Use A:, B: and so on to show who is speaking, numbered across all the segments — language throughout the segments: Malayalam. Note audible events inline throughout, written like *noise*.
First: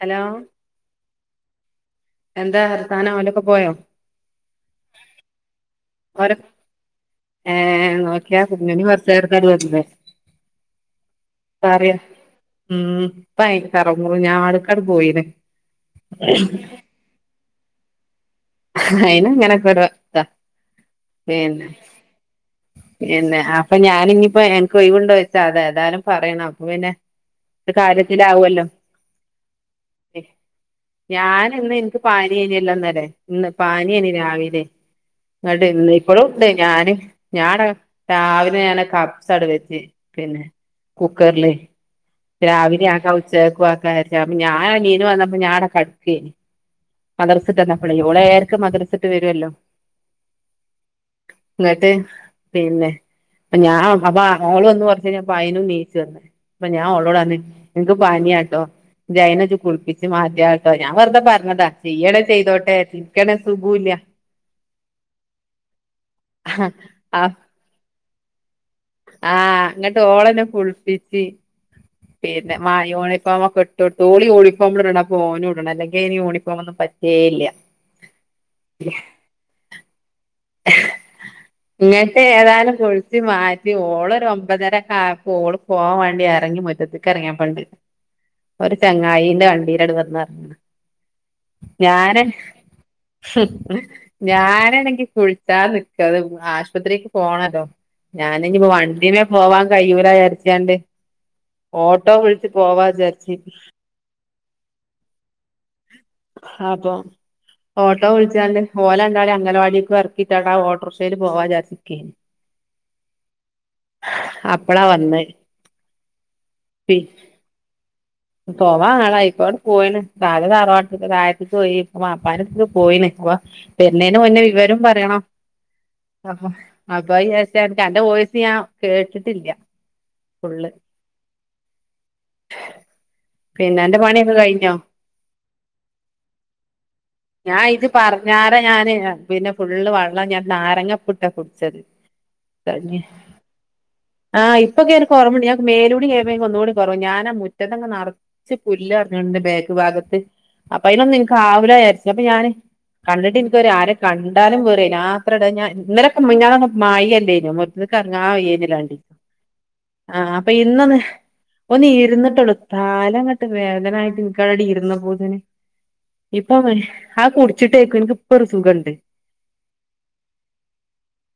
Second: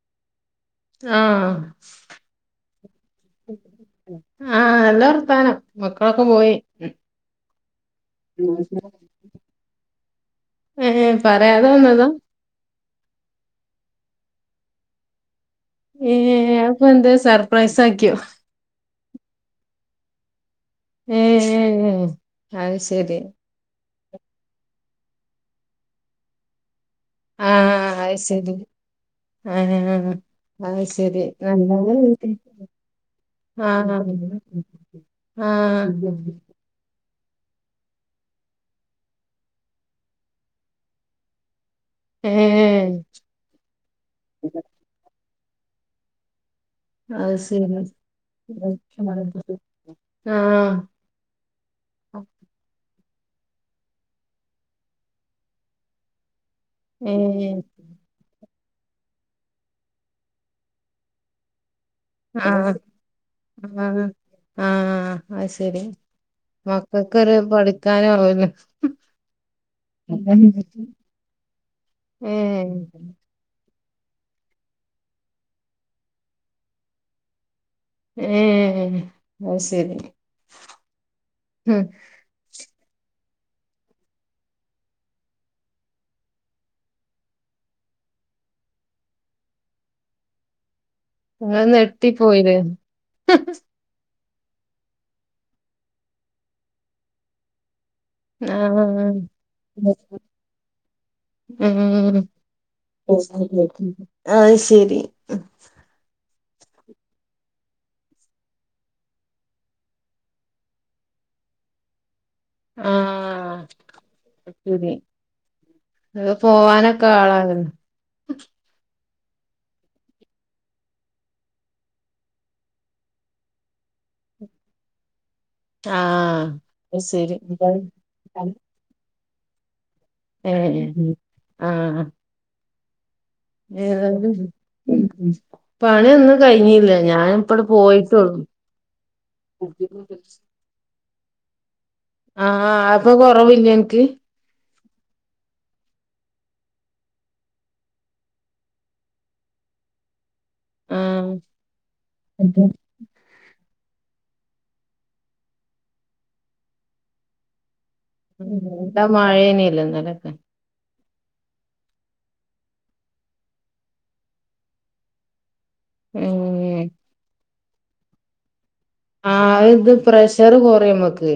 A: ഹലോ
B: ആ
A: എന്താ വർത്താനം ഓലൊക്കെ പോയോ
B: ആ നല്ലവർത്താനം
A: ഓരെ ഏ നോക്കിയ കുഞ്ഞിണി കൊച്ചേരത്തെ *unintelligible* വന്ന്
B: ഏഹ് പറയാതെ
A: പറ്യാ
B: വന്നതാ
A: ഉം ഇപ്പയിൻ്റെ തറ ഞാടുക്കാട് പോയിന്
B: ഏ അതിപ്പന്താ സർപ്രൈസ് ആക്കിയോ.
A: അയിന് അങ്ങനൊക്കൊരോ താ.
B: ഏഹ് അഹ്ശരി
A: ന് ഇഞിപ്പോ എൻക്ക് ഒഴിവുണ്ടോ യ്ച്ചാ അതാ. ഏതായാലും പറയണം അപ്പൊ പിന്നെ
B: ആ
A: ഒരു
B: അഹ്ശരി.
A: കാര്യത്തിലാവുമല്ലോ
B: ആ അഹ്ശരി
A: ഞാൻ ഇന്ന്
B: നല്ലോ *unintelligible*
A: എനിക്ക് പാനിയേനിയല്ലോ ഇന്നലെ ഇന്ന് പാന്യേനി രാവിലെ. ഇങ്ങട്ട് ഇന്ന്
B: ആഹ്
A: ഇപ്പളുംണ്ട് ഞാന് ഞാട രാവിലെ ഞാനെ കബ്സാട് വെച്ച്. പിന്നെ കുക്കർ ലെ രാവിലെ
B: ഏഹ്
A: ആക്കാ ഉച്ചക്കക്കും ആക്കാചാര്ച്ച്. ഞാൻ അഹ് നിനു വന്ന പ്പം ഞാട കട്ക്കേനി.
B: അത് ശരി
A: മദർസ്ട്ടന്നപ്പളേ ഓളേഴര്ക്ക്
B: ആഹ്
A: മദ്റസ്ട്ട് വരൊല്ലോ. ഇന്നട്ട് പിന്നെ അപ്പ ഞാൻ അപ്പ ഓള് വന്ന് കൊർച്ചയ്ഞ്ഞപ്പാ അയ്നും നീച്ച് വന്ന് ഞാൻ ഓളോടർഞ്ഞ്
B: ഏഹ്
A: ഇൻക്ക് പനിയാട്ടോ. ഇജൈനജ് കുളിപ്പിച്ച് മാറ്റ്യാള ട്ടോ. ഞാൻ വെറ്തെ പറഞ്ഞതാ. ചെയ്യണേ
B: ആ
A: ചെയ്തോട്ടെ ഇനിക്കാണേ
B: ആ
A: സുഖൂല്ല
B: ആ അഹ്ശരി. മക്കക്കൊര് പഠിക്കാനാവൊ ലോ
A: ആ ഇങ്ങട്ട് ഓളന്നെ കുൾപ്പിച്ച് പിന്നെ മാ യൂണിഫോമൊക്കെ ട്ടൊട്ത്ത്. ഓളി യൂണിഫോം ഇടണം അപ്പോ ഓനും ഇടണം അല്ലെങ്കി അയ്ന് യൂണിഫോം ഒന്നും പറ്റേയല്ല്യ.
B: ഏഹ് അത് ശരി ഉം
A: ഇങ്ങട്ടേ ഏതാനും ചോയ് ച്ച് മാറ്റി ഓളൊരു ഒമ്പതരക്കെ ആയപ്പം ഓള് പോവാൻ വേണ്ടി എറങ്ങി മുറ്റത്ക്ക് എർങ്ങിയപ്പണ്ട് ഒര് ചങ്ങായിന്റെ വണ്ടീലാണ്ട് വന്ന്ർങ്‌
B: ങ്ങന്ന് ഞെട്ടി പോയിത്
A: ഞാനണെങ്കി കുൾച്ചാ നിക്ക ത് ആശുപത്രിക്ക് പോണല്ലോ ഞാന് ഇനിപ്പോ
B: ആഹ്
A: വണ്ടിമേ പോവാൻ
B: ഉം
A: കഴിയൂലാര്ച്ചാണ്ട് ഓട്ടോ വിളിച്ച് പോവാ ചാര്ച്
B: അത് ശരി
A: അപ്പൊ ഓട്ടോ വിൾച്ചാണ്ട് ഓലണ്ടാളീം അംഗലവാടിക്കും എർ ക്കിട്ടാണ്ടാ ഓട്ടോർക്ഷേല് പോവാചാര്ച്ച് ക്കേനി
B: ആ
A: അപ്പളാ
B: ശരി
A: വന്നെ
B: അത് പോവാനൊക്കെ ആളാണ്
A: പോവാ ആളായി ഇപ്പണ്ട് പോയിണ് നാലെ തറവാട്ക് താഴത്ക്ക് പോയി ഇപ്പ വാപ്പാന്റെട്ത്ക് പോയിന് വ വര്ണേനു മുന്നേ വിവരം പറയണം
B: ആഹ് അത് ശരി
A: *unintelligible* അന്റെ വോയിസ് ഞാൻ കേട് ഇല്ല്യ
B: ഏഹ് ആഹ്
A: പിന്നെ അന്റെ പണിയൊക്കെ
B: *unintelligible*
A: കഴിഞ്ഞോ
B: പണിയൊന്നും കയ്ഞ്ഞില്ല
A: ഞാൻ
B: ഞാനിപ്പണ്ട്
A: ഇത്
B: പോയിട്ടൊള്ളു
A: പറഞ്ഞാരെ ഞാന് പിന്നെ ഫുള്ള് വെള്ളം ഞാൻ *unintelligible* കുടിച്ചത്
B: ആഹ് അപ്പൊ കൊറവില്ലേ നിക്ക്
A: *unintelligible* കുറവുണ്ട് ഞമേലൂടി കഴുകിയപോ ഒന്നൂടി കുറവു ഞാൻ മുറ്റതങ്ങ് നടന്ന് ച്ച് പുല്ല് *unintelligible* ബാക്ക് ഭാഗത്ത് അപ്പൊ അയിനൊന്ന് എനിക്ക്
B: ആഹ്
A: *unintelligible* അപ്പൊ ഞാൻ കണ്ടിട്ട് എനിക്കൊരു കണ്ട് *unintelligible* വേറെ ഇല്ല ആത്രാട ഞാൻ ഇന്നലെ മിനിഞ്ഞാന്നൊക്കെ മഴ അല്ലേ *unintelligible* *unintelligible* ഇറങ്ങാൻ വയ്യിനില്ലാരുന്നു
B: എന്താ മഴേനല്ലോ
A: ആ
B: ഇന്നലൊക്കെ
A: അപ്പൊ ഇനൊന്ന് ഒന്ന് ഇരുന്നിട്ട്ള്ളു കാലങ്ങട്ട് വേദനായിട്ട് *unintelligible* ഇരുന്നപോതന്നെ ഇപ്പം മ
B: ഉം
A: ആക്കൂടി *unintelligible*
B: ആ ഇത് പ്രഷർ കൊറായു മ്മക്ക്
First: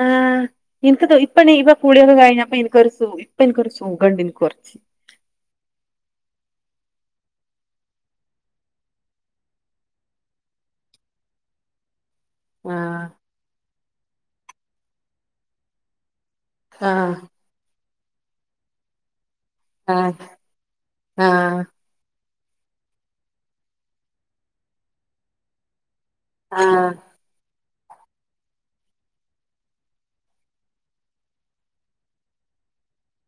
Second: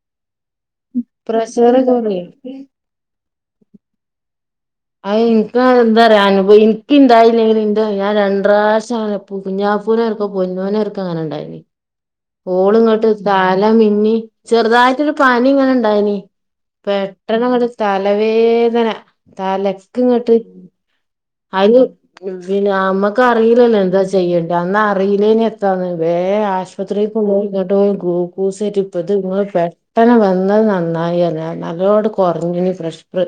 A: ആഹ് എനിക്ക് ഇപ്പ ഇപ്പ കുളിയൊക്കെ കഴിഞ്ഞപ്പ എനിക്കൊരു *unintelligible* ഇപ്പോ നിക്കൊരു സുഖം ഉണ്ട് നി കൊറച്ച്
B: അഹ് ഇനിക്ക് എന്താ അറിയാ അനുഭവം എനിക്ക ഇണ്ടായില്ലെങ്കിൽ എന്ത ഞാൻ രണ്ടുപ്രാശം കുഞ്ഞാപ്പൂനെ ആർക്കും പൊന്നോന ആർക്കും അങ്ങനെ ഇണ്ടായിനി പോൾ
A: ആഹ്
B: ഇങ്ങോട്ട് സ്ഥല നീ ചെറുതായിട്ടൊരു പനി ഇങ്ങനെ ഇണ്ടായിനി
A: ആഹ്
B: പെട്ടെന്ന് അങ്ങട് തലവേദന തലെക്ക്
A: ആഹ്
B: ഇങ്ങട്ട്
A: ആഹ്
B: അത് പിന്നെ നമ്മക്ക് അറിയില്ലല്ലോ എന്താ ചെയ്യണ്ടേ അന്ന് അറിയിന്നെൻ എത്താന്ന് വേ ആസ്
A: ആഹ്
B: പത്രി കൊണ്ട് പോയിക്കാണും ഗ്ലുക്കോസ് കെറ്റിപ്പോ ഇത് ഇങ്ങള് പെട്ടനെ വന്നത് നന്നായി അല്ലെ നല്ലോണ്ണം കൊറഞ്ഞിനി പ്രേഷ പ്ര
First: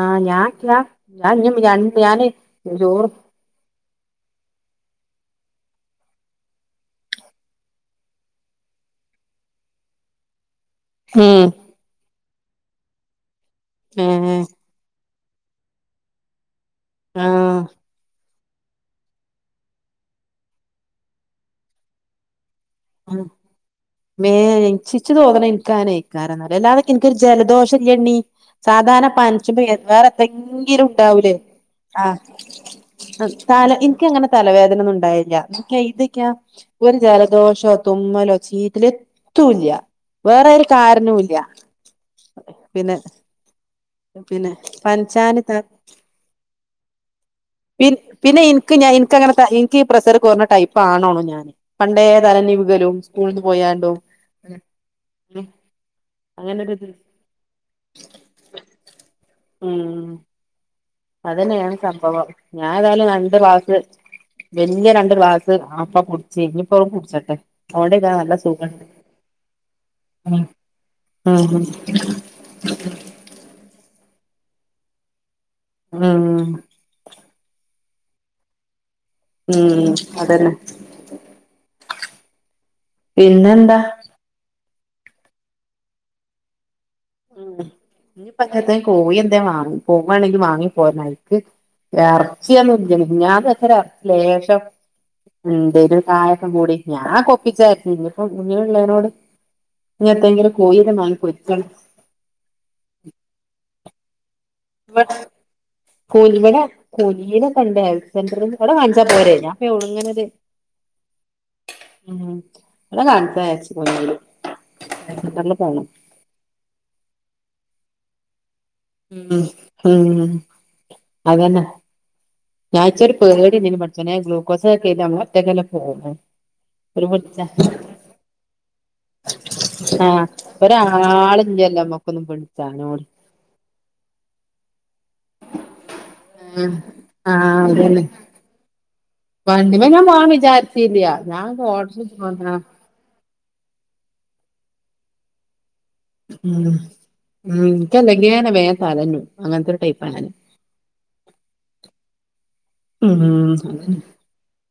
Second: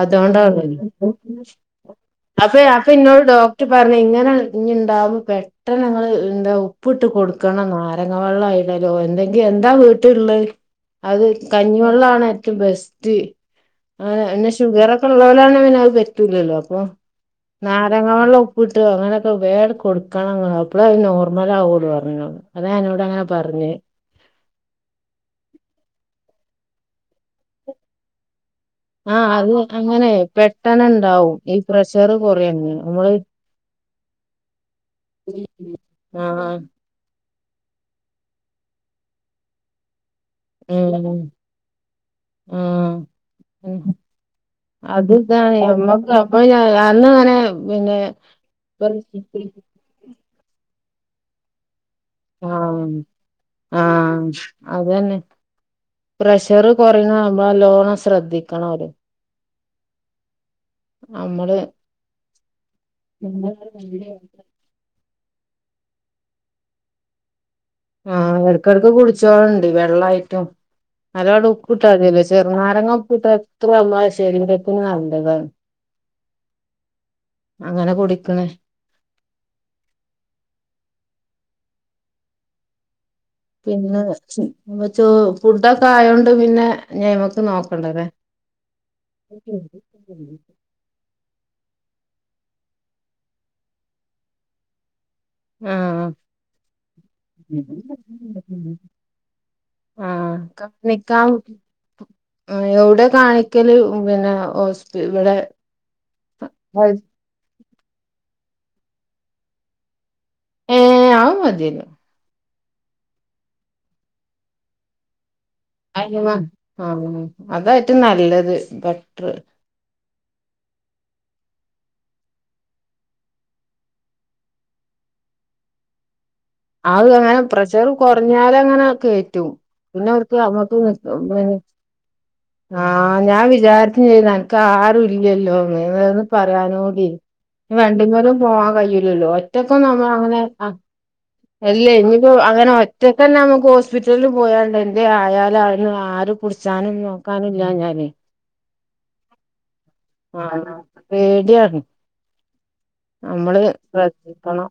B: അതു
A: ഞാൻ ഞാൻ ഞാൻ ഇഞ്ഞ്
B: *unintelligible*
A: രണ്ട് ഞാന്
B: അപ്പ അപ്പൊ
A: ചോറ്
B: ഇന്നോട് ഡോക് പറഞ്ഞ് ഇങ്ങനെ ഇൻയി ഇണ്ടാവുമ്പോ പെട്ടെന്ന് ഇങ്ങള് എന്താ ഉപ്പിട്ട് കൊടുക്ക ക്കണം നാരങ്ങ വള്ളം ഇടലോ എന്തെങ്കി എന്താ വീട്ടില്ള്ളെ അത്
A: ഉം
B: കഞ്ഞിവെള്ളാണ് ഏ റ്റോം ബെസ്റ്റ് ആ
A: ഏഹ്
B: എന്നെ ഷുഗറോ കൊള്ളോലാണെ പിന്നെ അത് പറ്റുല്ലല്ലോ അപ്പോ
A: ആഹ്
B: നാരങ്ങ വെള്ളം ഉ പ്പിട്ടോ അങ്ങനെയൊക്കെ വേട് കൊടുക്കണം ഇങ്ങള് അപ്പള അത് നോർമല ആവുള്ളൂ പറഞ്ഞു ഇനോട് അതനോട് അങ്ങനെ പറഞ്ഞ്
A: ഇച്ച് തോന്ന്ണേ ഇനിക്ക് അങ്ങനെ എയ്കരംന്ന അല്ലാതെ എനിക്ക് *inaudible* ഇൻക്ക് ഒരു ജലദോഷം ഇല്ലണ്ണി സാധാരണ
B: ആഹ് അത്
A: പനിച്ചുമ്പേ വേറെ
B: അങ്ങനെ പെട്ടെന്ന്
A: എത്തങ്കിലും ഉണ്ടാവൂലേ
B: ഇണ്ടാവും ഈ
A: ആ
B: പ്രഷർ കൊറയങ്ങ് നമ്മള്
A: തല എനിക്കങ്ങനെ തലവേദന ഒന്നും ഉണ്ടായില്ല ഇതൊക്കെയ
B: ആഹ്
A: ജല ദോശ *unintelligible* തുമ്മലോ ചീത്തലേ എത്തുല്ല വേറെരു കാരണവും
B: ഉം
A: ഇല്ല
B: ആഹ് അത് ഇതണോണ് നമ്മക്ക് അപ്പഠ *inaudible* അന്ന്ങ്ങനെ
A: പി
B: പിന്നെ
A: എനിക്ക് ഞാൻ എനിക്കങ്ങനെ എനിക്ക് ഈ പ്രഷർ കുറഞ്ഞ ടൈപ്പ്ണോ ഞാന് പണ്ടേ
B: ആ
A: തലനിവുകലും സ്കൂളിന്ന്
B: ആ
A: പോയാണ്ടും
B: അതന്നെ പ്രഷർ
A: അങ്ങനൊരിത്
B: കുറയ്ണത് ആവുമ്പോ നലോണം ശ്രദ്ധിക്കണം ഓല്
A: ഉം
B: നമ്മള്
A: അതെന്നെയാണ് സംഭവം ഞാൻ ഏതായാലും രണ്ട് ഗ്ലാസ് *unintelligible* തായാലുംവാസ് വല് രണ്ട് ഗ്ലാസ് അപ്പോ കുടിച്ച് ഇനിപ്പ കുടിച്ചട്ടെ അതോണ്ട് ഇതാ
B: ആ
A: നല്ല
B: ഇടകടക്ക്
A: സുഖണ്ട്
B: കുടിച്ചോളണ്ടി വെള്ളായിട്ടും നല്ലോണ്ട്
A: ഉം
B: ഉപ്പിട്ടാ അതില്ല *unintelligible* ചെറുനാരങ്ങ ഉപ്പിട്ടാ എത്ര ശരീരത്തിന് നല്ലതാണ്
A: ആ
B: അങ്ങനെ കുടിക്കണേ
A: ഉം അതന്നെ പിന്നെന്താ
B: പിന്നെ അപ്പ *unintelligible* ഫുഡൊക്കെ ആയോണ്ട് പിന്നെ
A: ഉ
B: ഞയ്മക്ക് നോക്കണ്ടല്ലേ
A: ഇനി ഇപ്പൊ *unintelligible* കോഴിഎന്താ വാങ്ങണംപോവുവാണെങ്കിൽ വാങ്ങി പോരണം ആയിക്ക് ഇറച്ചി ഒന്നും ഇല്ല മിനിഞ്ഞാന്ന് വെച്ച ഇറച്ചിലേഷം എന്തേലും ഒരു.
B: ആഹ്
A: കായകം കൂടി ഞാൻ ഒപ്പിച്ചായിരുന്നു ഇനിപ്പം ഇനിള്ളേനോട്
B: ആഹ്
A: ഇനിഎന്തെങ്കിലും കോഴി വാങ്ങി
B: കാണിക്കാം
A: പൊരിക്കണം
B: എവിടെ കാണിക്കല് വ *unintelligible*
A: ഇ ഇവിടെലന കണ്ട് *unintelligible* ഹെൽത്ത് സെന്റർ ഇവിടെ കാണിച്ചൽ പോരെ ഞാൻപ്പ ഒ ഉങ്ങനത്
B: ഏഹ് അത് മതിയല്ലോ
A: *unintelligible* ഉ *unintelligible* ഇവിടെ കാണിച്ച *inaudible*
B: *unintelligible* ആ ആ അതായി നല്ലത് ബെറ്ററ്
A: മം മ് അത് തന്നെ ഞാൻ വിചാരിച്ചു ഒരു പേടി ഉണ്ടായിരുന്നു. പടച്ചോനെ ഗ്ലൂക്കോസൊക്കെ കെറ്റാ ഞാൻഒറ്റക്കല്ലേ പോന്നത്
B: ആ അങ്ങനെ പ്രഷറ് കൊറഞ്ഞാലങ്ങനെ കേറ്റും പിന്നെ
A: ആഹ്
B: അവർക്ക് അമ്മക്ക് കാപ്ലെ
A: ഒരാളില്ലല്ലോ നമ്മക്കൊന്നും
B: ആ
A: വിളിച്ചാനോട്
B: ഞാൻ വിജാരിച്ച്ചെയ്യുനല്ല *unintelligible* കാർ ഇല്ലല്ലോന്ന്
A: ആഹ്
B: നിവെർതെപറയാനൂടി
A: ആഹ്
B: ഇ
A: അതന്നെ
B: വണ്ടിമലും പോവാൻ കയ്യുല്ലല്ലോ
A: വണ്ടിമ്മെ ഞാൻ പോവാൻ
B: ഒറ്റക്കൊന്നുനമ്മളങ്ങനെ ആ
A: വിചാരിച്ചില്ല ഞാൻ
B: അല്ലേ
A: ഓട്ടർഷ
B: ഇനിപ്പോ
A: പോന്നതാ
B: അങ്ങനെ ഒറ്റക് തന്നെ നമുക്ക് ഹോസ്പിറ്റലിൽ പോയാണ്ട് എൻതേലായാലായി ന്ന് ആര്
A: ഉം
B: പുടിച്ചാനും നോക്കാനും ഇല്ലാഞ്ഞാല്
A: തലനു അങ്ങൻത്തൊരുടൈപ്പ്
B: ആണോ പേടിയാണ്
A: ഉം
B: നമ്മള് ശ്രദ്ധിക്കണം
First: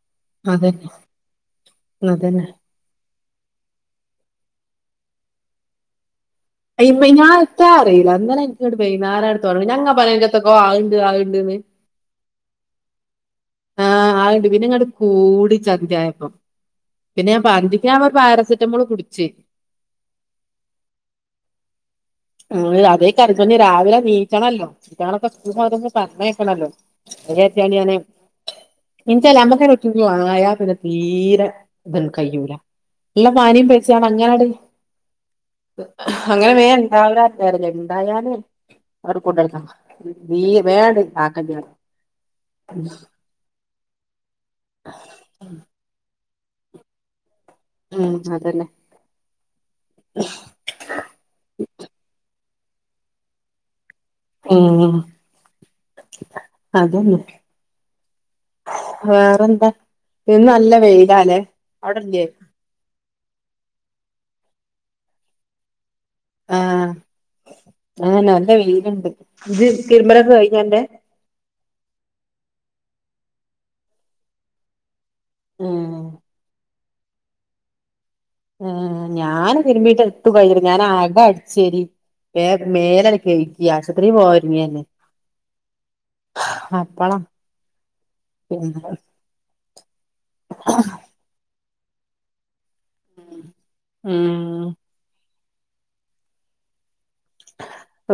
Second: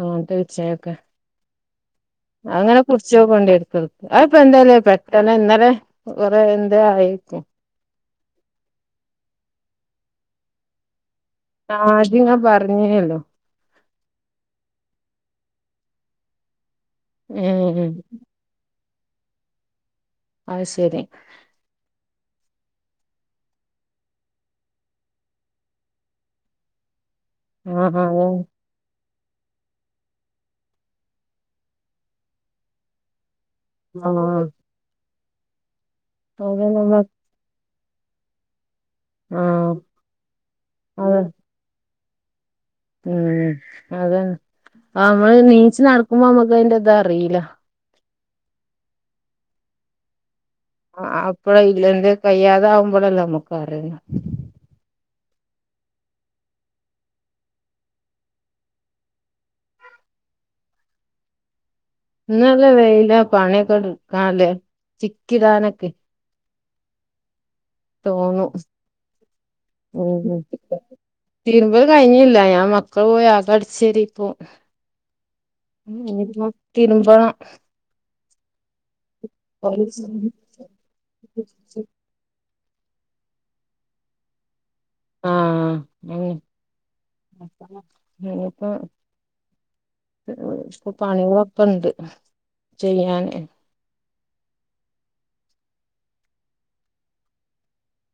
B: അങ്ങൻത്തെ
A: അതന്നെ
B: വിച്ച യൊക്കെ
A: അതന്നെ അതന്നെ
B: അഇങ്ങനെകുടിച്ച് ചോക്കോണ്ടിടുക്കൾ അയപ്പന്തലെ പെട്ടന്നെന്നലെ
A: ഐമേ ഞാൻത്താഅറിയിലാന്ന് ഇങ്ങളെൻക്കണ്ട് വൈനാരങ്ങട് തൊടങ്ങും ഞങ്ങപറയണെത്തക്കോ അഇണ്ട് അഇണ്ട് ട്ന്
B: ഇത് പറഞ്ഞെഒള്ളു
A: ആഹ് ആണ്ട് പിന്നെ ഇങ്ങണ്ട് കൂടി ചദ്യയായപ്പം പിന്നെ ഞാൻ
B: ഏഹ്
A: പക്തിക്ക്‌ നമ്മ പാരസെറ്റമോൾ കുടിക്കും ഉച്ചി
B: ആഹ ശരി
A: അഇ അതേ കറിഞ്ഞഞ്ഞ് രാവിലെ നീറ്റണല്ലോ നീട്ടണൊക്കെ സ്‌കൂൾക്ക്മസേക്ക് പറഞ്ഞെക്കണല്ലോ
B: ആഹ ആഹ ഓ
A: എചാല അക്ക ഒറ്റ ആയാ പിന്നെ തീരെ ഇതന്നും കഴൂല അല്ല മാനം പൈസാണ്
B: ആഹ്
A: അങ്ങനെ അട ഹ അങ്ങനെ വേൻ
B: പോകാനുള്ള
A: വറല എന്തായാല അങ്ങട് കൊണ്ടാക്കികള
B: ആഹ്
A: നീ വേണ്ട ആക്കണ്ടി
B: മ് അതെ അമ്മള് നീച്ച് നടക്ക ഉമ്മാമക്ക്‌ അയ്ന്റെ ഇത്അറിയില
A: ഉം അതന്നെ *unintelligible*
B: അ അപ്പഴ ഇല്ലന്ത് കയ്യാ തവുംബളല്ലേ നമ്മക്കറിയ
A: ഇമ് അതന്നെ വേറെന്താ ഇന്ന് നല്ല വെയിലാലെ
B: ഇന്ന് നല്ല വെയില പണിയൊക്കെ എടുക്കാല്ലേ ചിക്കിടാനൊക്കെ
A: ആ നല്ല
B: തോന്നും
A: വെയിലൊണ്ട് ഇത് തിരുമ്പളന് *unintelligible*
B: തീരുമ്പ്കഴിഞ്ഞില്ല ഞാൻ മക്കള് പോയക്കെ അടിച്ചാരി ഇപ്പോ
A: ഉം
B: *unintelligible* തിരുമ്പണം
A: ഏ ഞാന് തിരുമ്പീട്ട് എത്തു കഴിഞ്ഞില്ല ഞാൻ ആകെ അടിച്ചേരി വേ മേലട് കഴികി ആശൂത്രീ പോവാനൊരുങ്ങല്ലേ
B: ആ
A: അപ്പളാ
B: ഇപ്പൊ
A: പിന്നെ
B: ഇപ്പ പണിക കണ്ട് ചെയ്യാന്
A: ഉം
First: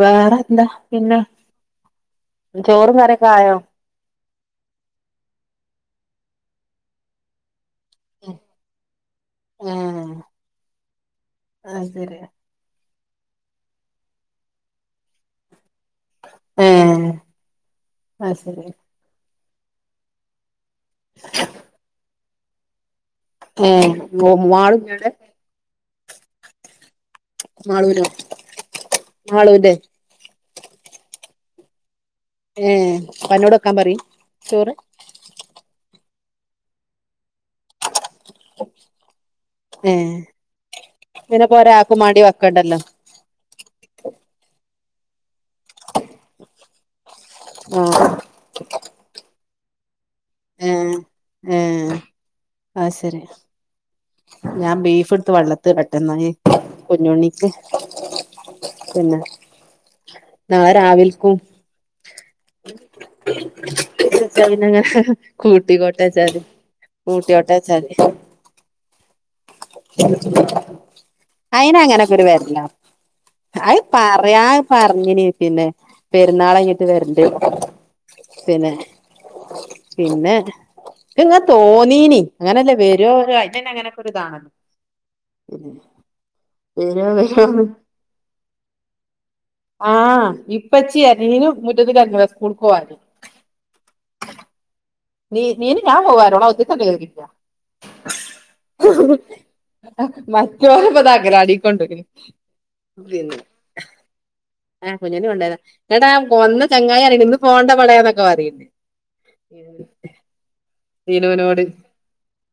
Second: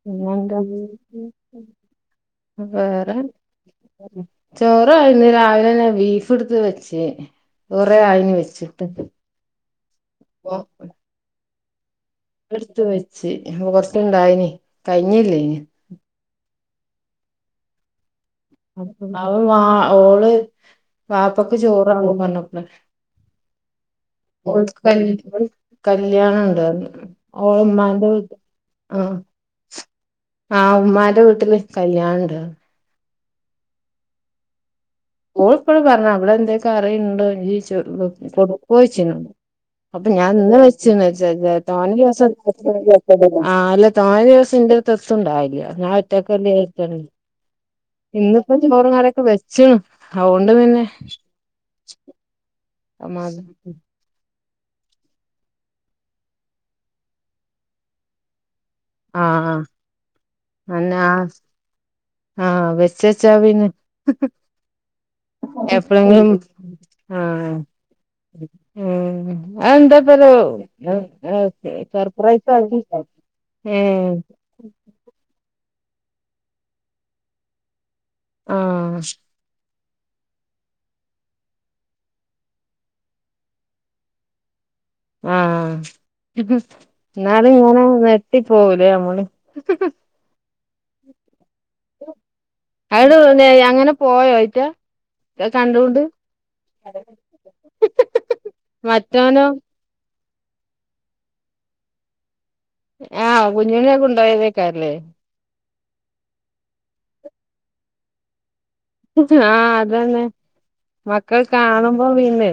A: വേറെ എന്താ പിന്നെ ചോറും
B: വേറെ
A: കറിയൊക്കെ ആയോ
B: ചോറിരാന്ന് രാവിലെന്നെ വീ ഫ്ട്ത്ത് വെച്ച് കൊറെ ആയിന് വെച്ചിട്ട്
A: അതെ
B: എടുത്ത് വെച്ച് പ്പ പുറത്തുണ്ടായിന് കഴിഞ്ഞില്ലേനി
A: ഏ അയ്ശരി
B: *unintelligible* ഓള് വാപ്പക്ക് ചോറ് വാണം പറഞ *unintelligible*
A: ഏഹ്
B: ഓൾക്
A: മാളുല്ല്യാടെ
B: കല്യാണം കല്യാണം ഉണ്ടാർന്നു ഓൾ
A: മാളൂനോ
B: ഉമ്മാന്റെ വീട്ട് ആ
A: മാളൂന്റെ
B: ആഹ് ഉമ്മാന്റെ വീട്ടില് കല്യാണം ഉണ്ട്
A: ഏ പ്പന്നോട് വെക്കാൻ പറയേ ചോറ്
B: ഓൾ ഇപ്പോഴും പറഞ്ഞു അവിടെ എന്തേ കറിണ്ടോ *unintelligible* കൊടുക്കോച്ച്ന്നോട് അപ്പ
A: ഏഹ്
B: ഞാൻ ഇന്ന് വെച്ച വച്ച
A: പിന്നെപ്പോ ഒരാക്കും മാണ്ടി
B: തോന്നേദിവസം
A: വെക്കണ്ടല്ലോ
B: ആ അല്ല തോന്നേദിവസണ്ട് എത്തും ണ്ടാവേല്ല്യഞാൻ ഒറ്റയ്ക്കല്ലെ ജാരിച്ചാട്ട്
A: ആഹ്
B: ഇന്ന് ഇപ്പം ചോറൂംകറിക്കൊ വെച്ച്ണ് അ ഓണ്ട് പിന്നെ
A: ഏഹ് ഏഹ് അത് ശരി ഞാൻ ബീഫ് എടുത്ത് വെള്ളത്തിടട്ടെ ന്നാല് കുഞ്ഞുണ്ണിക്ക് പിന്നെ
B: ആ അന്നെ ആ
A: നാളെരാവിൽക്കും
B: ആ വെച്ചച്ചാ പിന്നെ
A: കൂട്ടി കൊട്ട
B: എപ്പളെങ്കിലും
A: ചാരി
B: ആ
A: കൂട്ടി ഒട്ടാ ചാരി
B: ഉം അത് എന്താപ്പൊരു
A: അയിന് അങ്ങനൊക്കെ ഒരു
B: സർപ്രൈസ്
A: വരലാ
B: *unintelligible* ഏ
A: അത് പറയാ പറഞ്ഞിന് പിന്നെ പെരുന്നാളയ്ഞ്ഞിട്ട് വരണ്ട് പിന്നെ
B: ആഹ്
A: പിന്നെ ഇക്ക്ങ്ങ തോന്നീനി ങ്ങനല്ലേ വരോ *unintelligible* അയ്ന് അങ്ങനൊക്കൊരു ഇതാണു
B: ആഹ്
A: വരോ
B: ന്നാലും
A: വരോന്ന്
B: ങ്ങനെ നെട്ടിപ്പോവൂലേ നമ്മള്
A: ആഹ് ഇപ്പച്ചി നീനും മുറ്റത്ത് കഞ്ഞിവ സ്കൂൾക്ക് പോവാന്
B: അങ്ങനെ പോയോ അയ്റ്റ
A: നീ മീന്
B: കണ്ടോണ്ട്
A: ഞാൻ പോവാരോടാ ഒത്തിരി
B: മറ്റോനോ
A: *unintelligible* മറ്റോനെപ്പിന്ന് അംഗനവാടീക്കൊണ്ടോയ്ക്ണ്
B: ആഹ് കുഞ്ഞുണ്ണിനെ
A: ആ
B: കൊണ്ടോയതേക്കാരല്ലേ
A: കുഞ്ഞിന കൊണ്ടയതാ എടാ ഒന്ന് ചങ്ങായിറ ഇന്ന് പോണ്ട ബളെന്നൊക്കെ പറയി
B: ആഹ് അത ന്നെ മക്കൾ
A: ദിനുവിനോട്
B: കാണുമ്പോ പിന്നെ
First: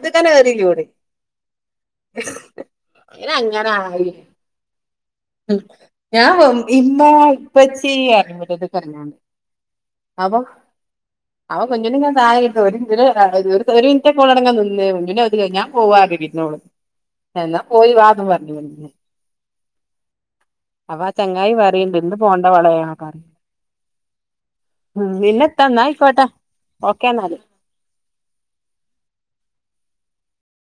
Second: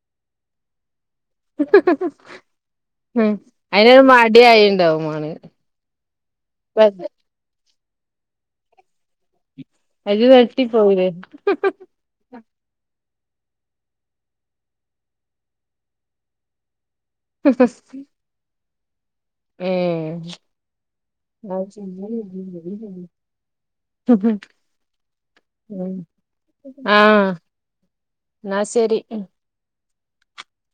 A: *unintelligible* നോള്
B: ഉം അയിനൊരു
A: അയ്നങ്ങനായി
B: മടിയായിണ്ടാവും മാണെ
A: ഞാ ഇമ്മ ഇപ്പ ചെയ്യ *unintelligible*
B: അയില് വെട്ടി പോവുലെ
A: അവ *unintelligible* ഒരു മിനിറ്റൊക്കടങ്ങനെ നിന്നേരും മുന്നേ അത് ഞാൻ പോവാതിരിക്കുന്നോളു എന്നാ പോയി വാ ന്ന് പറഞ്ഞ്ക്ണ്
B: ഏഹ്
A: അപ്പാ ചങ്ങായി പറയ്ണ്ട് ഇന്ന് പോണ്ട വളയാക്കാന്ന് പിന്നെത്താന്നാ
B: ആഹ് ന്നാ ശരി